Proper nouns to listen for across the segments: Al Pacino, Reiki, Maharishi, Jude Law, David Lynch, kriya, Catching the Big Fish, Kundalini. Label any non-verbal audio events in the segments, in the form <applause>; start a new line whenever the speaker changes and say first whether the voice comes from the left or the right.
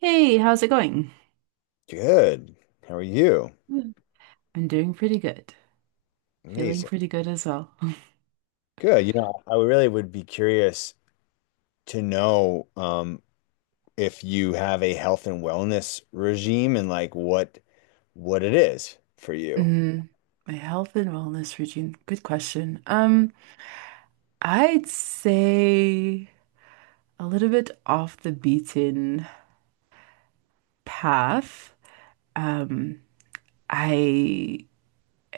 right: Hey, how's it going?
left: Good. How are you?
right: Mm. I'm doing pretty good. Feeling
left: Amazing.
right: pretty good as well. <laughs>
left: Good. You know, I really would be curious to know if you have a health and wellness regime and like what it is for you.
right: Mm, my health and wellness routine. Good question. I'd say a little bit off the beaten path. Um, I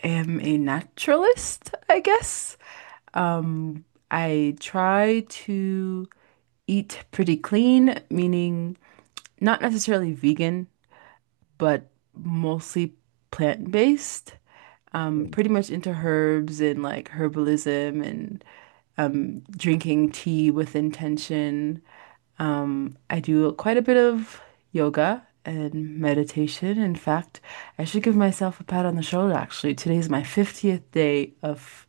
right: am a naturalist, I guess. Um, I try to eat pretty clean, meaning not necessarily vegan, but mostly plant-based. Pretty much into herbs and like herbalism and drinking tea with intention. I do quite a bit of yoga and meditation. In fact, I should give myself a pat on the shoulder, actually. Today's my 50th day of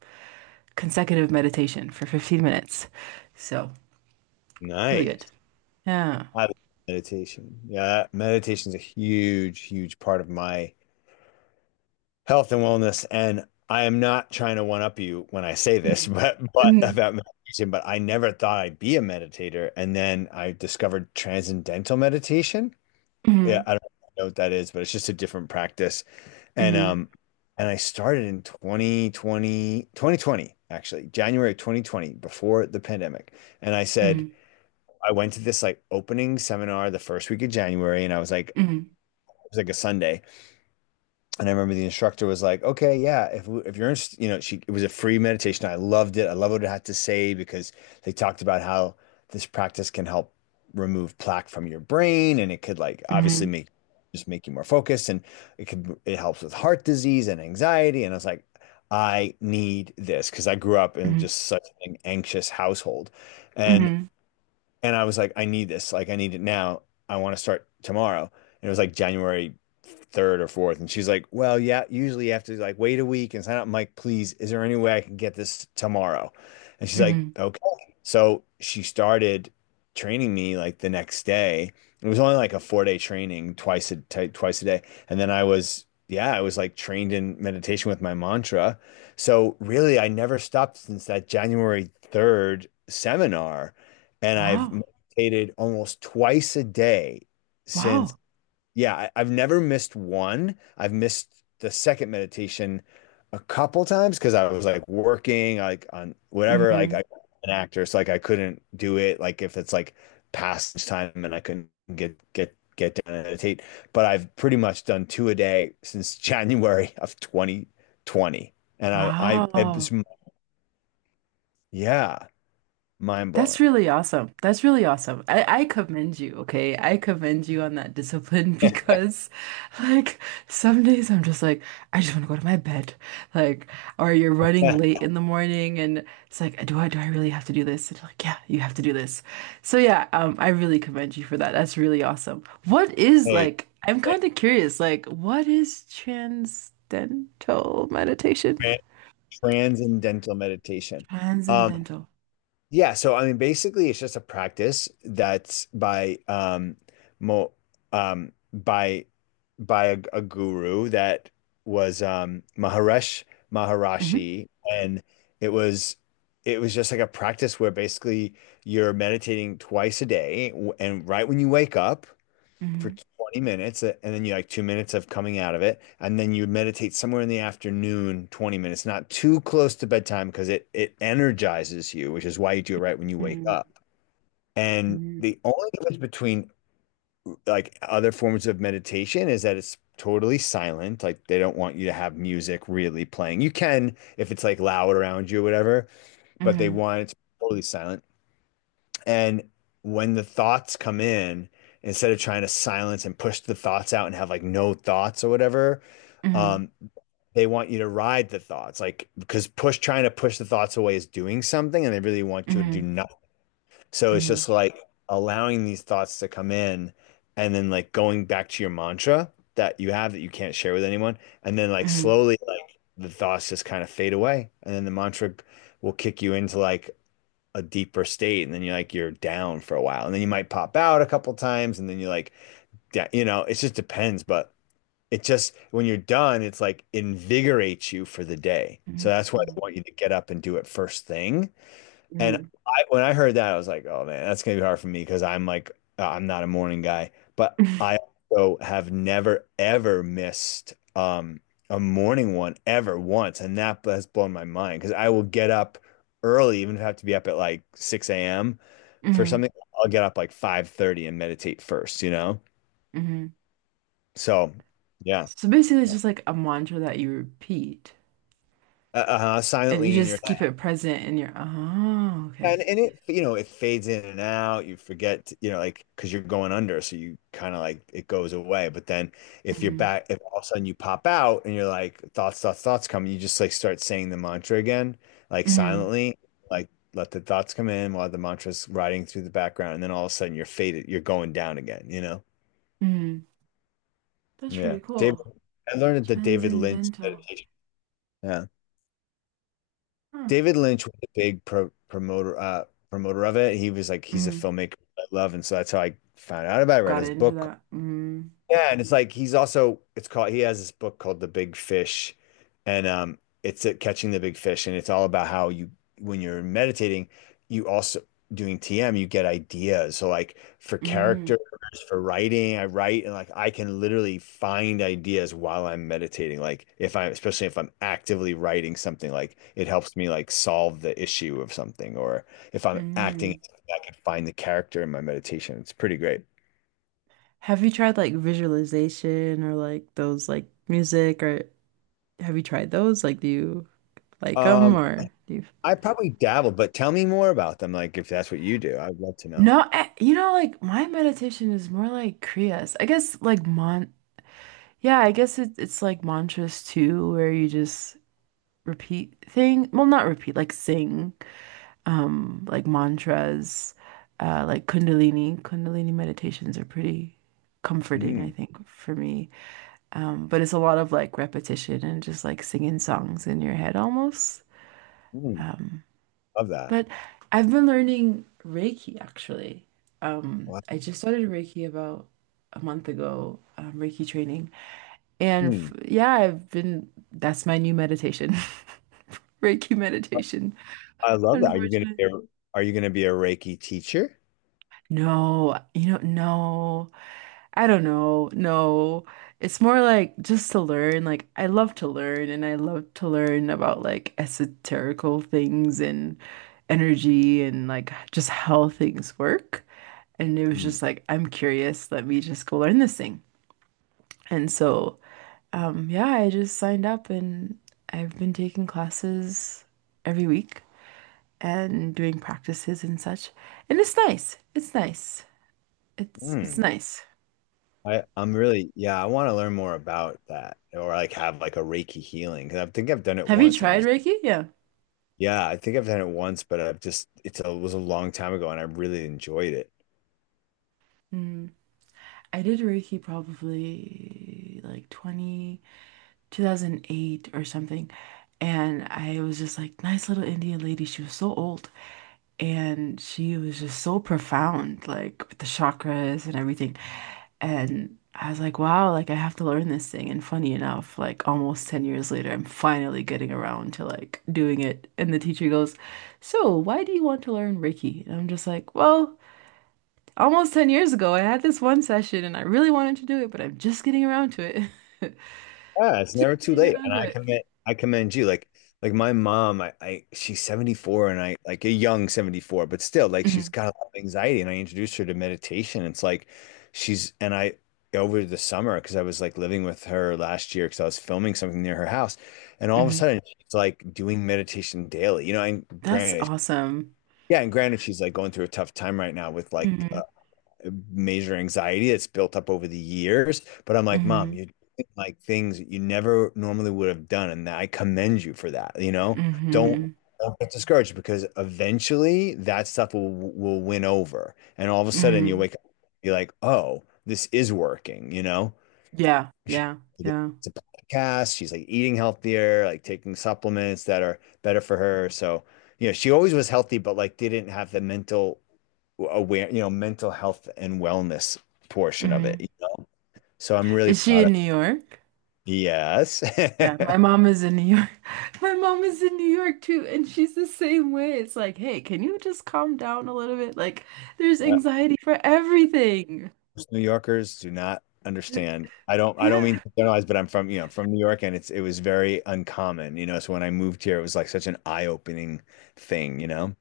right: consecutive meditation for 15 minutes. So, really good.
left: Nice.
right: Yeah.
left: I love meditation. Yeah, meditation is a huge, huge part of my health and wellness. And I am not trying to one up you when I say this, <laughs>
right: Mhm,
left: but
right: mhm,
left: about meditation, but I never thought I'd be a meditator. And then I discovered transcendental meditation. Yeah,
right: mhm,
left: I don't know what that is, but it's just a different practice. And
right: mhm,
left: um and I started in twenty twenty actually, January 2020 before the pandemic. And I said
right: mhm,
left: I went to this like opening seminar the first week of January, and I was like it
right: mhm,
left: was like a Sunday. And I remember the instructor was like, "Okay, yeah, if you're interested, you know," she, it was a free meditation. I loved it. I love what it had to say because they talked about how this practice can help remove plaque from your brain, and it could like obviously
right: mhm.
left: make just make you more focused, and it helps with heart disease and anxiety. And I was like, I need this because I grew up in
right: Mhm.
left: just such an anxious household, and
right: Mhm.
left: and I was like, I need this. Like, I need it now. I want to start tomorrow. And it was like January 3rd or 4th. And she's like, Well, yeah, usually you have to like wait a week and sign up. I'm like, please, is there any way I can get this tomorrow? And she's like,
right: Mhm.
left: Okay. So she started training me like the next day. It was only like a 4 day training twice a day. And then I was, yeah, I was like trained in meditation with my mantra. So really, I never stopped since that January 3rd seminar, and I've
right: Wow.
left: meditated almost twice a day since,
right: Wow.
left: yeah, I've never missed one. I've missed the second meditation a couple times because I was like working, like on whatever, like
right: Mhm.
left: I, an actor, so like I couldn't do it. Like if it's like past time and I couldn't get down and meditate, but I've pretty much done two a day since <laughs> January of 2020, and I
right: Wow.
left: it's, yeah, mind
right: That's
left: blowing.
right: really awesome. That's really awesome. I commend you, okay? I commend you on that discipline <laughs> because, like, some days I'm just like, I just want to go to my bed. Like, or you're running late
left: <laughs>
right: in the morning and it's like, do I really have to do this? And you're like, yeah, you have to do this. So yeah, I really commend you for that. That's really awesome. What is
left: Hey,
right: like, I'm kind of curious, like, what is transcendental meditation?
left: transcendental meditation. Um,
right: Transcendental.
left: yeah, so I mean, basically, it's just a practice that's by mo by a guru that was um,
right: Hmm.
left: Maharishi, and it was it was just like a practice where basically you're meditating twice a day, and right when you wake up, for
right: Hmm.
left: 20 minutes and then you like 2 minutes of coming out of it, and then you meditate somewhere in the afternoon 20 minutes, not too close to bedtime because it energizes you, which is why you do it right when you wake
right: Mm,
left: up. And
right: Mhm.
left: the only difference between like other forms of meditation is that it's totally silent. Like, they don't want you to have music really playing. You can if it's like loud around you or whatever, but they
right: Mhm.
left: want it to be totally silent. And when the thoughts come in, instead of trying to silence and push the thoughts out and have like no thoughts or whatever,
right: Mhm,
left: um, they want you to ride the thoughts. Like, because push trying to push the thoughts away is doing something, and they really want you to do
right: mhm,
left: nothing. So it's
right: mhm,
left: just like allowing these thoughts to come in, and then like going back to your mantra that you have that you can't share with anyone. And then like
right: mhm,
left: slowly, like the thoughts just kind of fade away. And then the mantra will kick you into like a deeper state, and then you're like you're down for a while, and then you might pop out a couple times and then you're like, yeah, you know, it just depends. But it just when you're done it's like invigorates you for the day, so
right: mhm,
left: that's why they
right: mhm,
left: want you to get up and do it first thing. And
right: mhm,
left: I, when I heard that, I was like, oh man, that's gonna be hard for me because I'm like, I'm not a morning guy. But
right: <laughs>
left: I also have never ever missed a morning one ever once, and that has blown my mind because I will get up early, even if I have to be up at like 6 a.m. for
right: mhm.
left: something. I'll get up like 5:30 and meditate first, you know?
right: Mhm.
left: So, yeah,
right: So basically, it's just like a mantra that you repeat
left: uh,
right: and you
left: silently in your.
right: just keep it present in your, oh, okay.
left: And it, you know, it fades in and out. You forget, you know, like, because you're going under. So you kind of like it goes away. But then if you're
right: Hmm.
left: back, if all of a sudden you pop out and you're like, thoughts, thoughts, thoughts come, you just like start saying the mantra again, like
right: Hmm.
left: silently, like let the thoughts come in while the mantra's riding through the background. And then all of a sudden you're faded, you're going down again, you know?
right: Hmm. That's pretty
left: Yeah. David,
right: cool.
left: I learned the David Lynch
right: Transcendental.
left: meditation. Yeah.
right: Huh.
left: David Lynch was a big promoter promoter of it. He was like, he's a
right: Mm.
left: filmmaker I love, and so that's how I found out about it. I read
right: Got
left: his
right: into
left: book,
right: that. Mm.
left: yeah, and it's like he's also it's called he has this book called The Big Fish, and it's at Catching the Big Fish, and it's all about how you when you're meditating, you also doing TM, you get ideas. So like for
right: Hmm.
left: characters, for writing, I write, and like I can literally find ideas while I'm meditating. Like if I'm especially if I'm actively writing something, like it helps me like solve the issue of something, or if I'm acting,
right: Hmm.
left: I can find the character in my meditation. It's pretty great.
right: Have you tried like visualization or like those like music or have you tried those? Like, do you like them
left: Um,
right: or do you?
left: I probably dabble, but tell me more about them. Like, if that's what you do, I'd love to know.
right: No, I, like my meditation is more like kriyas. I guess like mon yeah, I guess it's like mantras too, where you just repeat thing. Well, not repeat, like sing, like mantras, like Kundalini. Kundalini meditations are pretty comforting, I
left: Mm,
right: think, for me. But it's a lot of like repetition and just like singing songs in your head almost.
left: mm,
right: Um,
left: love that.
right: But I've been learning Reiki actually.
left: Wow.
right: I just started Reiki about a month ago, Reiki training. And f
left: Mm,
right: yeah, that's my new meditation, <laughs> Reiki meditation,
left: I love that. Are you gonna be
right: unfortunately.
left: a, are you gonna be a Reiki teacher?
right: No, no, I don't know. No, it's more like just to learn. Like, I love to learn and I love to learn about like esoterical things and energy and like just how things work. And it was
left: Mm,
right: just like, I'm curious, let me just go learn this thing. And so, yeah, I just signed up and I've been taking classes every week and doing practices and such. And it's nice. It's nice. It's
left: mm.
right: nice.
left: I'm really, yeah, I want to learn more about that or like have like a Reiki healing. Because I think I've done it
right: Have you
left: once and I
right: tried
left: just,
right: Reiki? Yeah.
left: yeah, I think I've done it once, but I've just, it's a, it was a long time ago and I really enjoyed it.
right: Mm. I did Reiki probably like 20 2008 or something. And I was just like, nice little Indian lady. She was so old. And she was just so profound, like with the chakras and everything. And I was like, wow, like I have to learn this thing. And funny enough, like almost 10 years later, I'm finally getting around to like doing it. And the teacher goes, so, why do you want to learn Reiki? And I'm just like, well, almost 10 years ago, I had this one session and I really wanted to do it, but I'm just getting around to it. <laughs>
left: Yeah, it's never
right: Just
left: too
right: getting
left: late.
right: around
left: And
right: to it.
left: I commend you. Like my mom, I she's 74, and I like a young 74, but still like she's
right: Hmm.
left: got a lot of anxiety, and I introduced her to meditation. It's like she's and I over the summer because I was like living with her last year because I was filming something near her house, and all of a
right: Hmm.
left: sudden she's like doing meditation daily. You know, and
right: That's
left: granted,
right: awesome.
left: yeah, and granted she's like going through a tough time right now with like
right: Hmm.
left: major anxiety that's built up over the years. But I'm like, Mom,
right: Hmm.
left: you like things that you never normally would have done, and I commend you for that. You know, don't
right: Hmm.
left: don't get discouraged because eventually that stuff will win over, and all of a sudden you
right: Hmm.
left: wake up, you're like, oh, this is working. You know,
right: Yeah,
left: She-
right: yeah, yeah.
left: it's a podcast. She's like eating healthier, like taking supplements that are better for her. So you know, she always was healthy, but like didn't have the you know, mental health and wellness portion of it,
right: Hmm.
left: you know? So I'm really
right: Is she
left: proud of.
right: in New York?
left: Yes.
right: Yeah, my
left: <laughs>
right: mom is in New York. <laughs> My mom is in New York too, and she's the same way. It's like, hey, can you just calm down a little bit? Like, there's
left: Yeah.
right: anxiety for everything.
left: Most New Yorkers do not understand.
right: <laughs>
left: I don't
right: Yeah.
left: mean to generalize, but I'm from, you know, from New York, and it's it was very uncommon, you know. So when I moved here, it was like such an eye-opening thing, you know,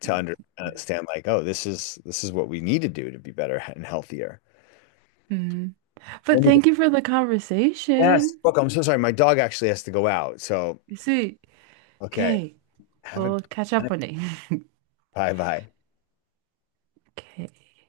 left: to understand like, oh, this is what we need to do to be better and healthier.
right: Mhm.
left: Let
right: But
left: me go-.
right: thank you for the
left: Yes.
right: conversation.
left: Look, I'm so sorry. My dog actually has to go out. So,
right: You see,
left: okay.
right: okay,
left: Have a
right: we'll catch up one day. <laughs>
left: bye bye.
right: Okay.